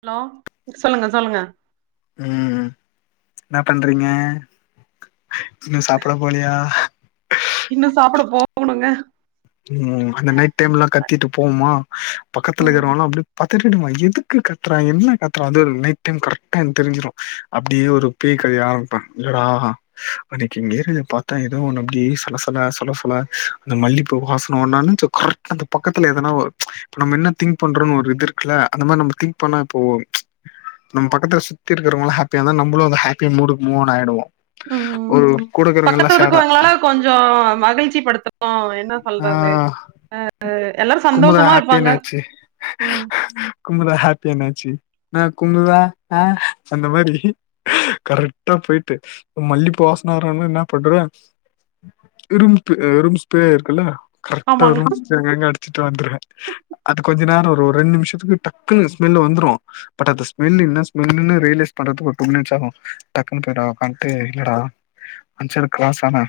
Hello சொல்லுங்க சொல்லுங்க ம் என்னா பண்றீங்க இன்னு சாப்ட போலயா போனுங்க ம் அந்த நைட் டைம் எல்லா கத்திட்டு போவோமா பக்கத்துல ம் இருக்கிறவல்லா அப்டியே திருடும்மா எதுக்கு கத்துறா என்ன கத்துறான் அது் நைட் டைம் கரெக்டா தெரிஞ்சிடும் அப்படியே ஒரு பேய் க தையாப்ப இல்லடா அனைக்கு நேர்ல பாத்தே ஏதோ ஒன்னு அப்டி சலசல சொல்லசொல அந்த மல்லிப் பூ வாசனம் நா என்னன்டு கரெக்டா அந்த பக்கத்துல எதுனா‌ ஒ நம்ம என்ன திங்க் பண்றோ ஒரு இது இருக்குல்ல அந்த மாரி நம் ம் திங்க் பண்ணா இப்போ நம்ம பக்கத்துல சுத்தி இருக்கிறவங்க ஹப்பியா இருந்த நம்மமாளும் அந்த ஹாப்பி மூடுக்கு மூவ் ஆன் ஆயிடுவோ ம் ஒரு கூடக்கிறவங்கல்லா சேடா பக்கத்தூர்க்குவங்களால கொஞ்சொ மகிழ்ச்சி படுத்துனோ நா என்ன சொல்றது ஆ அ அ எல்லாரும் குமுதா சந்தோஷமா ஹாப்பி இருப்பாங்க என்னாச்சு ம் குமுதா ஹாப் அடுத்த என்னாச்சு என்ன குமுதா அ அந்த மாரி கரெக்டா போயிட்டு மல்லிப்பூ வாசனாரன என்ன பண்ற இரும்பு இரும்ஸு பேய் இருக்குல்ல கரெக்டா ஆமாங்க ரூம் ஸ்பிரே அங்கங்க அடிச்சுட்டு வந்துருவே அது கொஞ்சொ நேரொ ரு ஒரு ரெண் நிமிஷத்துக்கு டக்குனு ஸ்மெல் வந்துரும் பட் அந்த ஸ்மெல் என்ன ஸ்மல்லுன்னு ரியலைஸ் பண்றது ஒரு டூ மினிட்ஸ் ஆகு டக்குன்னு போய்டா உக்கான்ட்டு இல்லடா அஞ்சைடு கிராஸ் ஆனே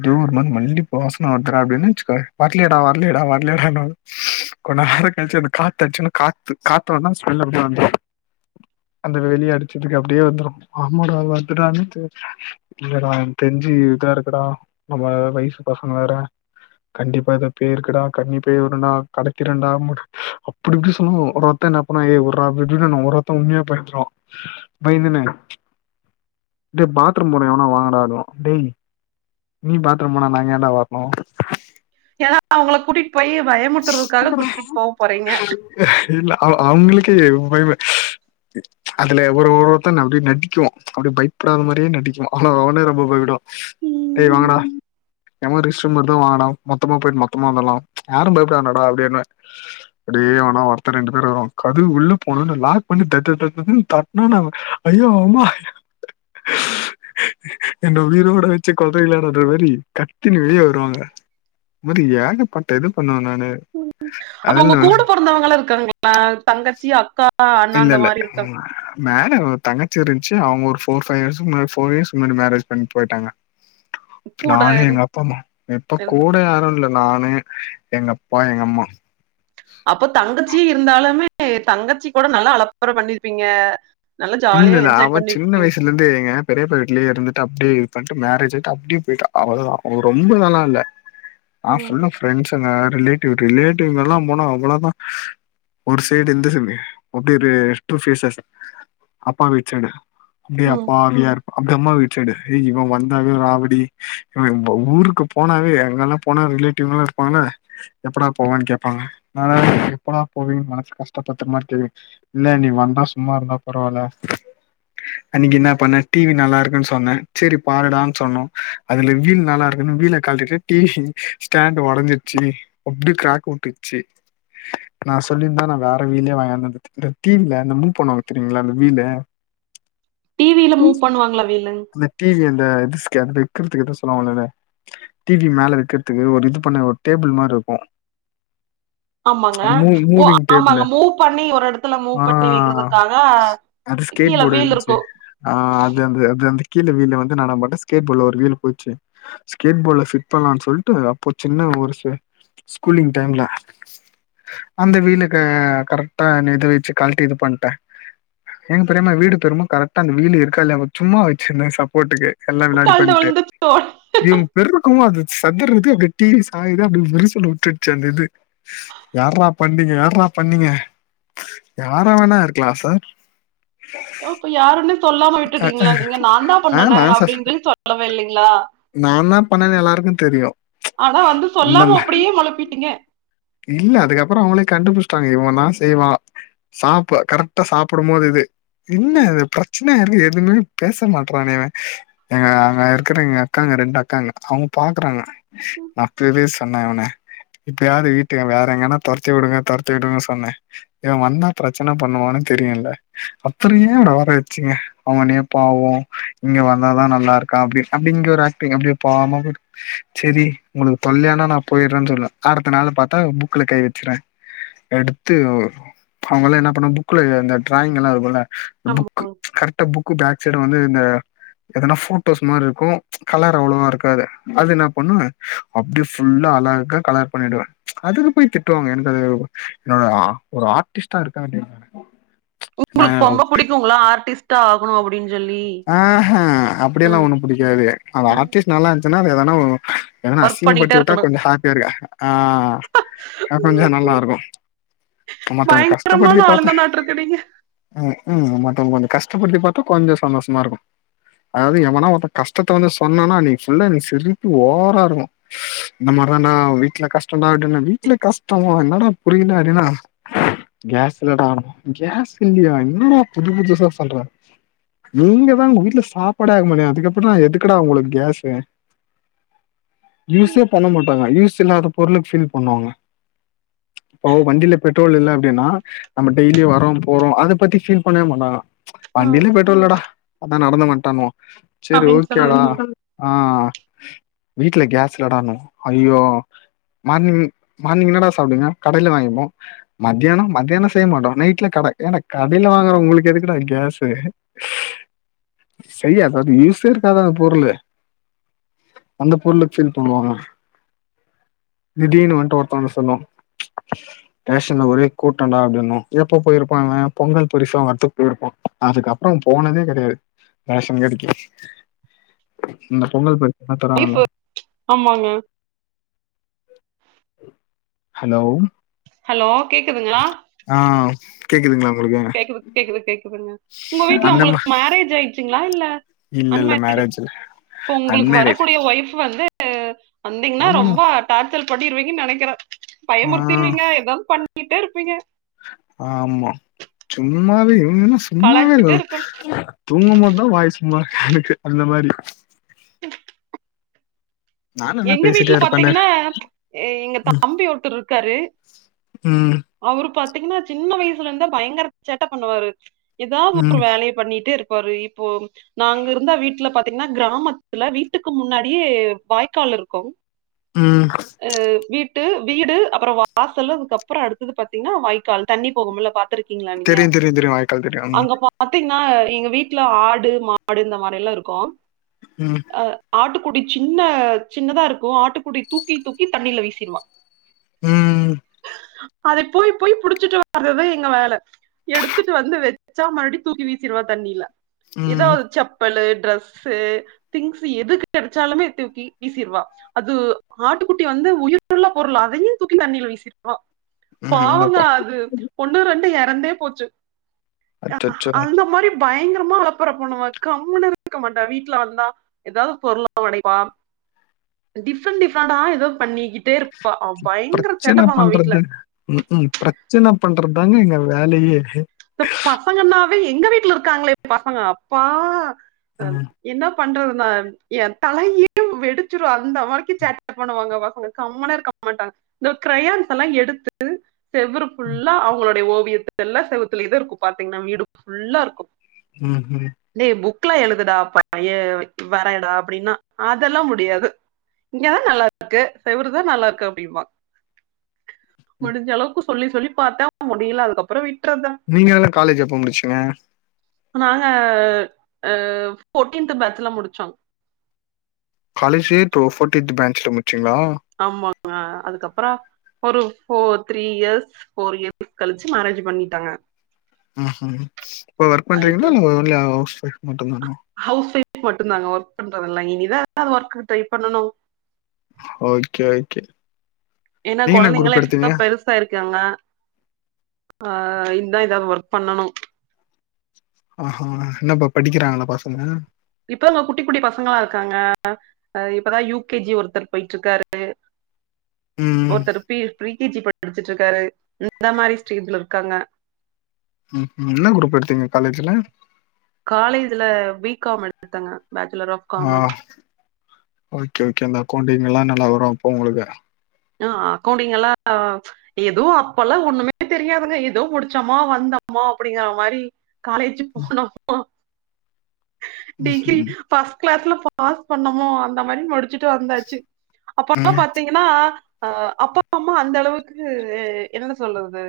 ஏதோ ஒரு மாரி மல்லி வாசன வருதுடா அப்டின்னு வச்சக்க வரலயடா வரலயடா வரலயடான்னுவா கொஞ்ச நேரொ கழிச்சு அந்த காத்து அடிச்சுன்னு காத்து காத்த வந்தா ஸ்மெல் அப்படியே வந்துரும் அந்த வெளிய அடிச்சதுக்கு அப்டியே வந்துரும் ஆமாடா வருதுடானு தெரு இல்லடா எனக்கு தெரிஞ்சு இதா இருக்குடா நம்ம வயசு பசங்க வேற கண்டிப்பா எதோ பேய் இருக்குடா கன்னி பேய் ஒன்னுனா கடத்திரும் டா அப்டி இப்டி சொல்லுவோ ஓட ஒருத்த என்ன பண்ண ஏய் வுட்றா நா ஓரத்த உண்மையா பயந்தும் பயந்துனே டேய் பாத்ரூம் போனே எவனா வாங்கடா டேய் நீ பாத்ரூம் போனா நா ஏன்டா வர்ணும் ஏன்னா அவங்கள கூட்டிட் போறீங்க இல்ல அவ அவங்களுக்கே பய்மே அதுல ஒரு ஒருத்தன் அப்டி நடிக்கும் அப்டி பயப்படாத மாதிரியே நடிக்கும் ஆனா அவனே ரொம்ப பயப்படுவா [unintelligible] டேய் வாங்கடா ம் எவன் ரெஸ்ட் ரூம் வருதோ வாங்கடா மொத்தமா போயிட்டு மொத்தமா வந்துர்லாம் யாரும் பயப்படாதீங்க டா அப்படின்னுவே அப்டியே ஆனா ஒருத்த ரெண்டு பேர் வருவான் கதவு உள்ள போனொனே லாக் பண்ணி தததததுன்னு தட்டுனொன்னா ஐயோ அம்மா என்ன உயிரோட வச்சு கொல்றிங்கலேட்டான்ற மாரி கத்தின்னு வெளியே வருவாங்க இது மாதிரி ஏகபட்டது பண்ணுவாங்க ம் அப்ப உங்க கூட பொறந்தவங்கள இருக்காங்களா தங்கச்சி அக்கா அ இல்ல இல்ல மேல ஒர் தங்கச்சி இருந்துச்சு அவங்க ஒரு ஃபோர் பைவ் இயர்ஸ் முன்னா ஃபோர் இயர்ஸ் முன்னாடி மேரேஜ் பண்ணி போயிட்டாங்க கூட நானு இரு- எங்க அப்பா அம்மா இப்ப இருந்து கூட யாரும் இல்ல நானு எங்க அப்பா எங்க அம்மா அப்போ தங்கச்சியே இருந்தாலுமே தங்கச்சி கூட நல்ல அலப்பற பண்ணிருப்பீங்க நல்லா இல்ல ஜாலியா இல்ல என்ஜாய் அவ சின்ன பண்ணிருப்பீங்க வயசுல இருந்தே எங்க பெரியப்ப வீட்டுலயே இருந்துட்ட அப்டியே பண்ட்டு மேரேஜ் ஆயிட்டு அப்டியே பெயிட்டா அவ்ளதா அவ ரொம்ப நாளா இல்ல ஆ ம் ஃபுல்ல ப்ரெண்ட்ஸ்ங்க ரிலேட்டிவ் ரிலேட்டிவ்ங்க எல்லா போனா அவ்ளோதான் ஒரு சைடு இந்த சொன்னே அப்டி ஒரு டூ ஃபேஸஸ் அப்பா வீட்டு சைடு அப்டியே ம் அப்பா நியர் அப்டி அம்மா வீட்டு சைடு இவன் வந்தாவே ராவடி இவ ஊருக்கு போனாவே எங்கல்லா போனா ரிலேட்டிவ்லா இருப்பாங்க எப்படா போவனு கேப்பாங்க நா எப்படா போவிங் மனசு கஷ்டப்பட்டு மாரி தெரியு இல்ல நீ வந்தா சும்மா இருந்தா பரவால்ல அன்னைக்கு என்ன பண்ணே டிவி நல்லா இருக்குன்னு சொன்னே செரி பாருடான் சொன்னோ அதுல வீல் நல்லா இருக்குன்னு வீல கழட்டு டிவி ஸ்டாண்ட் ஓடஞ்சிருச்சு அப்டி கிராக் விட்டுருச்சு நா சொல்லிருந்தா நா வேற வீலே வாங்கினந்துத்து இந்த டிவில இந்த மூவ் பண்ணுவாங்க பாத்துருகீங்ளா அந்த வீல டிவில மூவ் பண்ணுவாங்களா ஒர் வீல் இந்த டி வி அந்த துஸ்கனுப்பு வைக்கிறதுக்கு ஏதோ சொல்லுவாங்கள்ல டிவி மேல வைக்கிறதுக்கு ஒரு இது பண்ண ஒரு டேபிள் மாரி இருக்கு [unintelligible] ஆமாங்க மூ ஓ மூவிங் டேபிளு ஆமாங்க மூவ் பண்ணி ஒரு எடத்துல ஆ மூவ் பண்ணி வைக்கிறதுக்காக அது ஸ்கேட கீழ போர்டு வீல் இருந்துச்ச இருக்கும். ஆ அது அந்த அது அந் கீழ வீல்ல வந்து நா நம்ப வந்து ஸ்கேட் போர்ட்ல ஒரு லீவு போச்சு ஸ்கேட் போர்ட்ல ஃபிட் பண்லா சொல்ட்டு அப்போ சின் ன ஒரு ஸு ஸ்கூலிங் டைம்ல அந்த வீலுக்கு கரெக்டானு இது வெச்சு கழட்ட இது பண்ட்டே எங்க பெரியாம வீடு பெருமா கரெக்டா அந்த வீலு இருக்கா இல்லயாம சும்மா வை சின்ன சப்போர்ட்டுக்கு எல்லா முன்னாடி கழண்டு பண்ட்டு விழுந்துருச்சோ! இவங்க பெருக்குகு அது சதுரு உதிய வெட்டி சாயுது அப்டி வெரிசல் விட்டுருச்சு அந்த இது யாரா பண்ணீங்க யாரா பண்ணுங்க யாரா வேணா இருக்கலா சார் இப்ப யாருன்னே சொல்லாம விட்டுட்டீங்களா நீங்க நா தா ஆ பண்ணுனே சார் அப்டின்டு சொல்லவே இல்லைங்களா நா தா பண்ணேன்னு எல்லாருக்கு தெரியு ஆனா வந்து இந்த சொல்லாம மா அப்டியே முழுப்பிட்டீங்க இல்ல அதுக்கப்புற அவங்களே கண்டுபுடிச்சிட்டாங்க இவ தா செய்வா சாப்பு கரெக்டா சாப்பிடும் போது இது என்ன ம். இது பிர சின்னவருங்க எதுவுமே பேச மாட்றானே இவ எங்க அங்க இருக்கிற எங்க அக்காங்க ரெண்டு அக்காங்க அவங்க பாக்குறாங்க நா அப்பவே சொன்னே இவன இப்பயாது வீ க்குற வேற எங்கன்னா தொரத்தி விடுங்க தொரத்தி விடுங்கன்னு சொன்னே இவ வந்தா பிரச்சன பண்ணுவானு தெரியுல அப்பற ஏ அவன வர வச்சிங்க அவனே பாவோ இங்க வந்தாதா நல்லா இருக்கா அப்டி அப்டிங்கு வெற ஆக்டிங் அப்டியே பாவமா செரி உங்களுக்கு தொல்லயானா நா போய்டுறேன்னு சொன்னே அடுத்த நாள் பாத் தா புக்ல கை வெச்சுறே எடுத்து அவங்கல்லா என்ன பண்ண புக்ல இந்த டிராயிங் எல்லா இருக்குல ஆமா. புக்கு கரெக்டா புக் பேக் சைட் வந்து இந்த எதனா ஃபோட்டோஸ் மாரி இருக்கு கலர் அவ்வளவா இருக்காது அது என்ன பண்ணே அப்டியே ஃபுல்லா அழகா கலர் பண்ணிடுவே அதுக்கு போய் திட்டுவாங்க எனக்கு அது என்னோட ஒரு ஆர்டிஸ்ட்டா இருக்க வேண்டியவ உங்களுக்கு பொம்ப புடிக்குங்கள ஆர்டிஸ்ட்டா ஆகணு அப்படின் சொல்லி ஆஹா அ, அப்படியெல்லா ஒண்ணு புடிக்காது அது அ. ஆர்டிஸ்ட் நல்லா இருந்துச்சுன்னா அது எதனா ஒ எதனா ஒர்க் அசிங்க பண்ணிட்டே படுத்தி விட்டா இருக்கணும். கொஞ்ச ஹாப்பியா இருக்க ஆ அ கொஞ்ச ம். நல்லா இருக்கு மத்தவங்க பயங்கரமான கஷ்டப்படுத்தி பாத்து ஆளுங்கனாட்ருக்கு நீங்க. அ ம் மத்தவங்க கொஞ்ச கஷ்டப்படுத்தி பாத்தா கொஞ்ச சந்தோஷமா இருக்கு அதாவது எவனா ஒருத்த கஷ்டத்த வந்து சொன்னனா அன்னிக்கு ஃபுல்லா எனக்கு சிரிப்பு ஓவரா இருக்கு இந்த மா எதானா வீட்ல கஷ்ட டா அப்டின்ன வீட்ல கஷ்டமா என்னடா புரியல அப்டின்னா கேஸ் இல்லடா கேஸ் இல்லையா இன்னடா புது புதுசா சொல்ற நீங்க தா உங்க வீட்ல சாப்பாடே ஆக்க மாட்டியே அதுக்கு எப்பிட்றா எதுக்கடா உங்களுக்கு கேஸு ம். யூஸே பண்ண மாட்டாங்க யூஸ் இல்லாத பொருளுக்கு ஃபீல் பண்ணுவாங்க இப்போ வண்டியில பெட்ரோல் இல்ல அப்டின்னா நம்ம டெய்லி வரோ போறோ அத பத்தி ஃபீல் பண்ணவே மாட்டாங்க அ வண்டியில பெட்ரோல் இல்லடா அதா நடந்து வந்டேனுவா செரி அப்படின்னு ஓகேடா சொல்லிருவாங்க. ஆ வீட்டுல கேஸ் இல்லடானுவா ஐயோ மார்னிங் மார்னிங் என்னடா சாப்டுவிங்க கடையில வாங்கிப்போ மத்தியானொ மத்தியானொ செய்ய மாட்டோ நைட்ல க ட ஏன்டா கடையில வாங்குற உங்களுக்கு எதுக்குடா கேஸு செய் அத யூசே இருக்காது அந்த பொருளு அந்த பொருக்கு ஃபீல் பண்ணுவாங்க நிடீனு வந்ட்டு ஒக்காந்து சொல்லுவா ரேஷன்ல ஒரே கூட்டண்டா அப்டின்வா எப்ப போயிருப்பா பொங்கல் பரிச வாங்குறதுக்கு போயிருப்பா அதுக்கப்புற போனதே கெடையாது ரேஷன் கடைக்கி இந்த பொங்கல் பரி இப்போ ஆமாங்க ஹலோ ஹலோ கேக்குதுங்களா? ஆ கேக்குதுங்ளா கேக்குது கேக்குது கேக்குதுங்க உங்க வீட்ல உங்குளுக்கு மேரேஜ் ஆயிச்சுங்ளா இல்ல அன்மே இல்லல்ல மேரேஜ்ல இப்ப உங்குளுக்கு வரக்கூடிய ஒய்ஃப் வந்து வந்தீங்னா ஆமாண்ணா ரொம்ப அட்டாச் ல் பண்ணிருவீங்கன் நெனைக்கிறே ஆ பயமுறுத்திருவீங்க எதொன் பண்ணிட்டே இருப்பீங்க ஆமா சும்மாவே ம் சும்மாவேங்கோ கலாய்ச்சிட்டே இருக்கணும் ரொம்ப நல்லா வாய் சும்மா எனக்கு அந்த மாரி நா நல்லா எங்க பேசிட்டே வீட்ல இருப்பேனே பாத்தீங்னா எங்க ம், தம்பி ஒர்த்தர் இருக்காரு ம் அவுரு பாத் தீங்னா சின்ன வயசுலேந்தே பயங்கர சேட்ட பண்ணுவாரு ஏதாவ்து ஒரு ம் வேலைய பண்ணிட்டே இரு பாரு இப்போ நாங்கருந்த வீட்ல பாத்தீங்னா கிராமத்துல வீட்டுக்கு முன்னாடியே வாய்க் கால் இருக்கூ ம் ஆ வீட் டு வீடு அப்றோ வாசலு அதுக்கப்றோ அடுத்தது பாத்தீங்னா வாய்க்கால் தண்ணி போகும்ல பாத்திருக் கீங்ளா நீங்க தெரியும் தெரியும் தெரியும் வாய்க்கால் தெரியும் அங்க பாத்தீங் ஆ எங்க வீட்ல ஆடு மாடு இந்த மாரி எல்லா இருக்கூ ம் ஆட்டுக்குடி சின்ன சின்னதா இருக்கூ ஆட்டுக்குடி தூக்கி தூக்கி தண்ணில வீசிருவா ம் அத போய் போய் புடிச்சிட்டு வர்றதா எங்க வேல எடுத்துட்டு வந்து வச்சா மறுபடி தூக்கி வீஸ் சிருவா தண்ணில ம் எதாவு செப்பலு ட்ரெஸ்ஸு திங்ஸு எது கெடைச்சாலுமே தூக்கி வீசிருவா அது ஆட்டுக்குட்டி வந்து உயிருள்ள பொருள் அதையு தூக்கி தண்ணில வீசிருவா ம் பாவோங்க என்னப்பா அது ஒன்னு ரெண்டு எறந்தே போச்சு அ அச்சோ அந்த மாரி பயங்கரமா அலப்பர பண்ணுவா கம்முனு இருக்க மாட்டா வீட்டுலார்ந்தா ஏதாவ்து பொருள ஒடைப்பா டிஃபெண்ட் டிஃபாடா எதோ பண்ணிக்கிட்டேருப் சுப்ரச்சன பண்றது ம் ம் ப்ரச்சன பண்றத்தாங்க எங்க வேலையே பப் பசங்கனாவே எங்க வீட்ல இருக்காங்களே பசங்க அப்பா ம் என்னப் பண்றது நான் ஏந்தலையே வெடிச்சிடூ அந்த வரைக்கூ சேட் பண்ணுவாங்க பசங்க கம்மனுர்க்க மாட்டா இந்த கிரையான்ஸ் எல்லா எடுத்து செவ்ரு ஃபுல்லா அவங்களுடைய ஓவியத்து எல்லா செவுத்லேதா இருக்கூ பாத்தீங்னா வீடு ஃபுல்லா இருக்கூ ம் ம் க்ல எழுதுடா ப ஏ வரடா அப்டின்னா அதெல்லா முடியாது இங்கதா நல்லாருக்கு செவுருதா நல்லாருக்கு அப்டிம்பா ம். முடிஞ்சளவுக்கு சொல்லி சொல்லி பாத்தே முடில அதுக்கப்றோ விட்றத்தா நீங்க எல்லா காலேஜ் எப்ப முடிச்சிங்க நாங்க அ ஃபோர்டீன்த்து பேட்ச்சுல முடிச்சோ காலேஜ்லே இப்போ ஃபோர்டின்த் பேன்சும் ஆமா ஆ அதுக் கப்றோ ஒரு four three years four years கழிச்சு மேரேஜு பண்ணிட்டாங்க ம்ஹும் இப்ப ஒர்க் பண்றீங்களா இல்ல ஒன்லி ஹவுஸ் வைஃப் மட்டுந்தானா ஹவுஸ் மட்டுந்தாங்க ஒர்க் பண்றதா இல் இனிதா ஒர்க்கு ட்ரை பண்ணணு ஓகே ஓகே ஏனா நீங்க என்ன கொழந்தைங்கலா குரூப் இப்பதா எடுத்தீங்க பெருசாயிருக்காங்க ஆ இந்தா எதா வர்க் பண்ணணு ஆஹா என்னப்பா படிக்கிறாங்களா பசங்க இப்ப அவுங்க குட்டி குட்டி பசங்ளா இருக்காங்க அ இப்பதா யூ கே ஜி ஒருத்தர் போய்ட்ருக்காரு ம், ஒருத்தரு பி ஃபிரீ கீஜீ படிச்சிட்ருக்காரு இந்த மாரி ஸ்டேஜ்ல இருக்காங்க உம் உம் என்ன குரூப்பு எடுத்தீங்க காலேஜ்ல காலேஜுல பி காம் எடுத்தங்க bachelor of ah commerce okay okay அந்த அக்கவுண்டிங்கில்லா நல்லா வரு அப்போ உங்ளுக்கு ஆ அக்கவுண்டிங்கில்லா எதோ அப்பல்லா ஒன்னுமே தெரியாதுங்க ஏதோ முடிச்சோமா வந்தம் மோ அப்டிங்கிற மாரி காலேஜுக் போனோ ப்போ டிகிரி ம்ஹ்ம். ஃபஸ்ட் கிளாஸ்ல பாஸ் பண்ணமோ அந்த மாரி முடிச் ச்சிட்டு வந்தாச்சி அப்பலா ம், பாத்தீங்கனா அ அப்பா அம்மா அந்தளவுக்கு ஏ என்னனு சொல்றது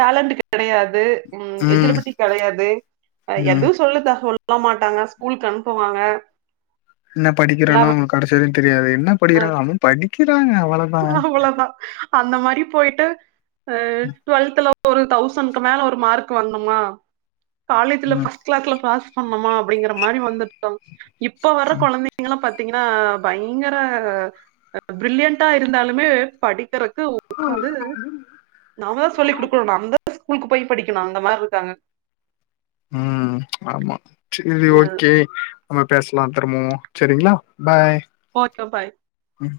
டேலண்ட்டு கெடையாது உம் ம், எஜிலிபிலிட்டி கெடையாது ம். எதுவு சொல்லத்தகு சொ ல்ல மாட்டாங்க ஸ்கூல்க்கு அனுப்புவாங்க என்னப் படிக்கிறானோ அவுங்களுக்கு கடைசி வரைக்கு தெரியாது என்னப் படிக்கிறாங்க அவும் படிப் அவ்ளதா அந்த மாரி போயிட்டு அ டுவெல்த்துல ஒரு தௌசண்க்கு மேல ஒரு மார்க் வாங்குணமா காலேஜ்ல ம், ஃபஸ்ட் கிளாஸ்ல பாஸ் பஃம்மமா அப்டிங்கிற மாரி வந்துட்டோ இப்ப வர கொழந்தைங்களா பாத் த்திங்கினா பயங்கர பிரில்லியண்டா இருந்தாலுமே படிக்கறக் து உக்காந்து நாமதா சொல்லி் குடுக்கணு நம்தா ஸ்கூல்க்கு போய் படிக்கணு அந்த மார்ருக்காங்க உம் ஆமா சேரி ஓகே நம்ம பேஸ்லா திரும்பவு செரிங்ளா பாய் ஓகே பாய் உம்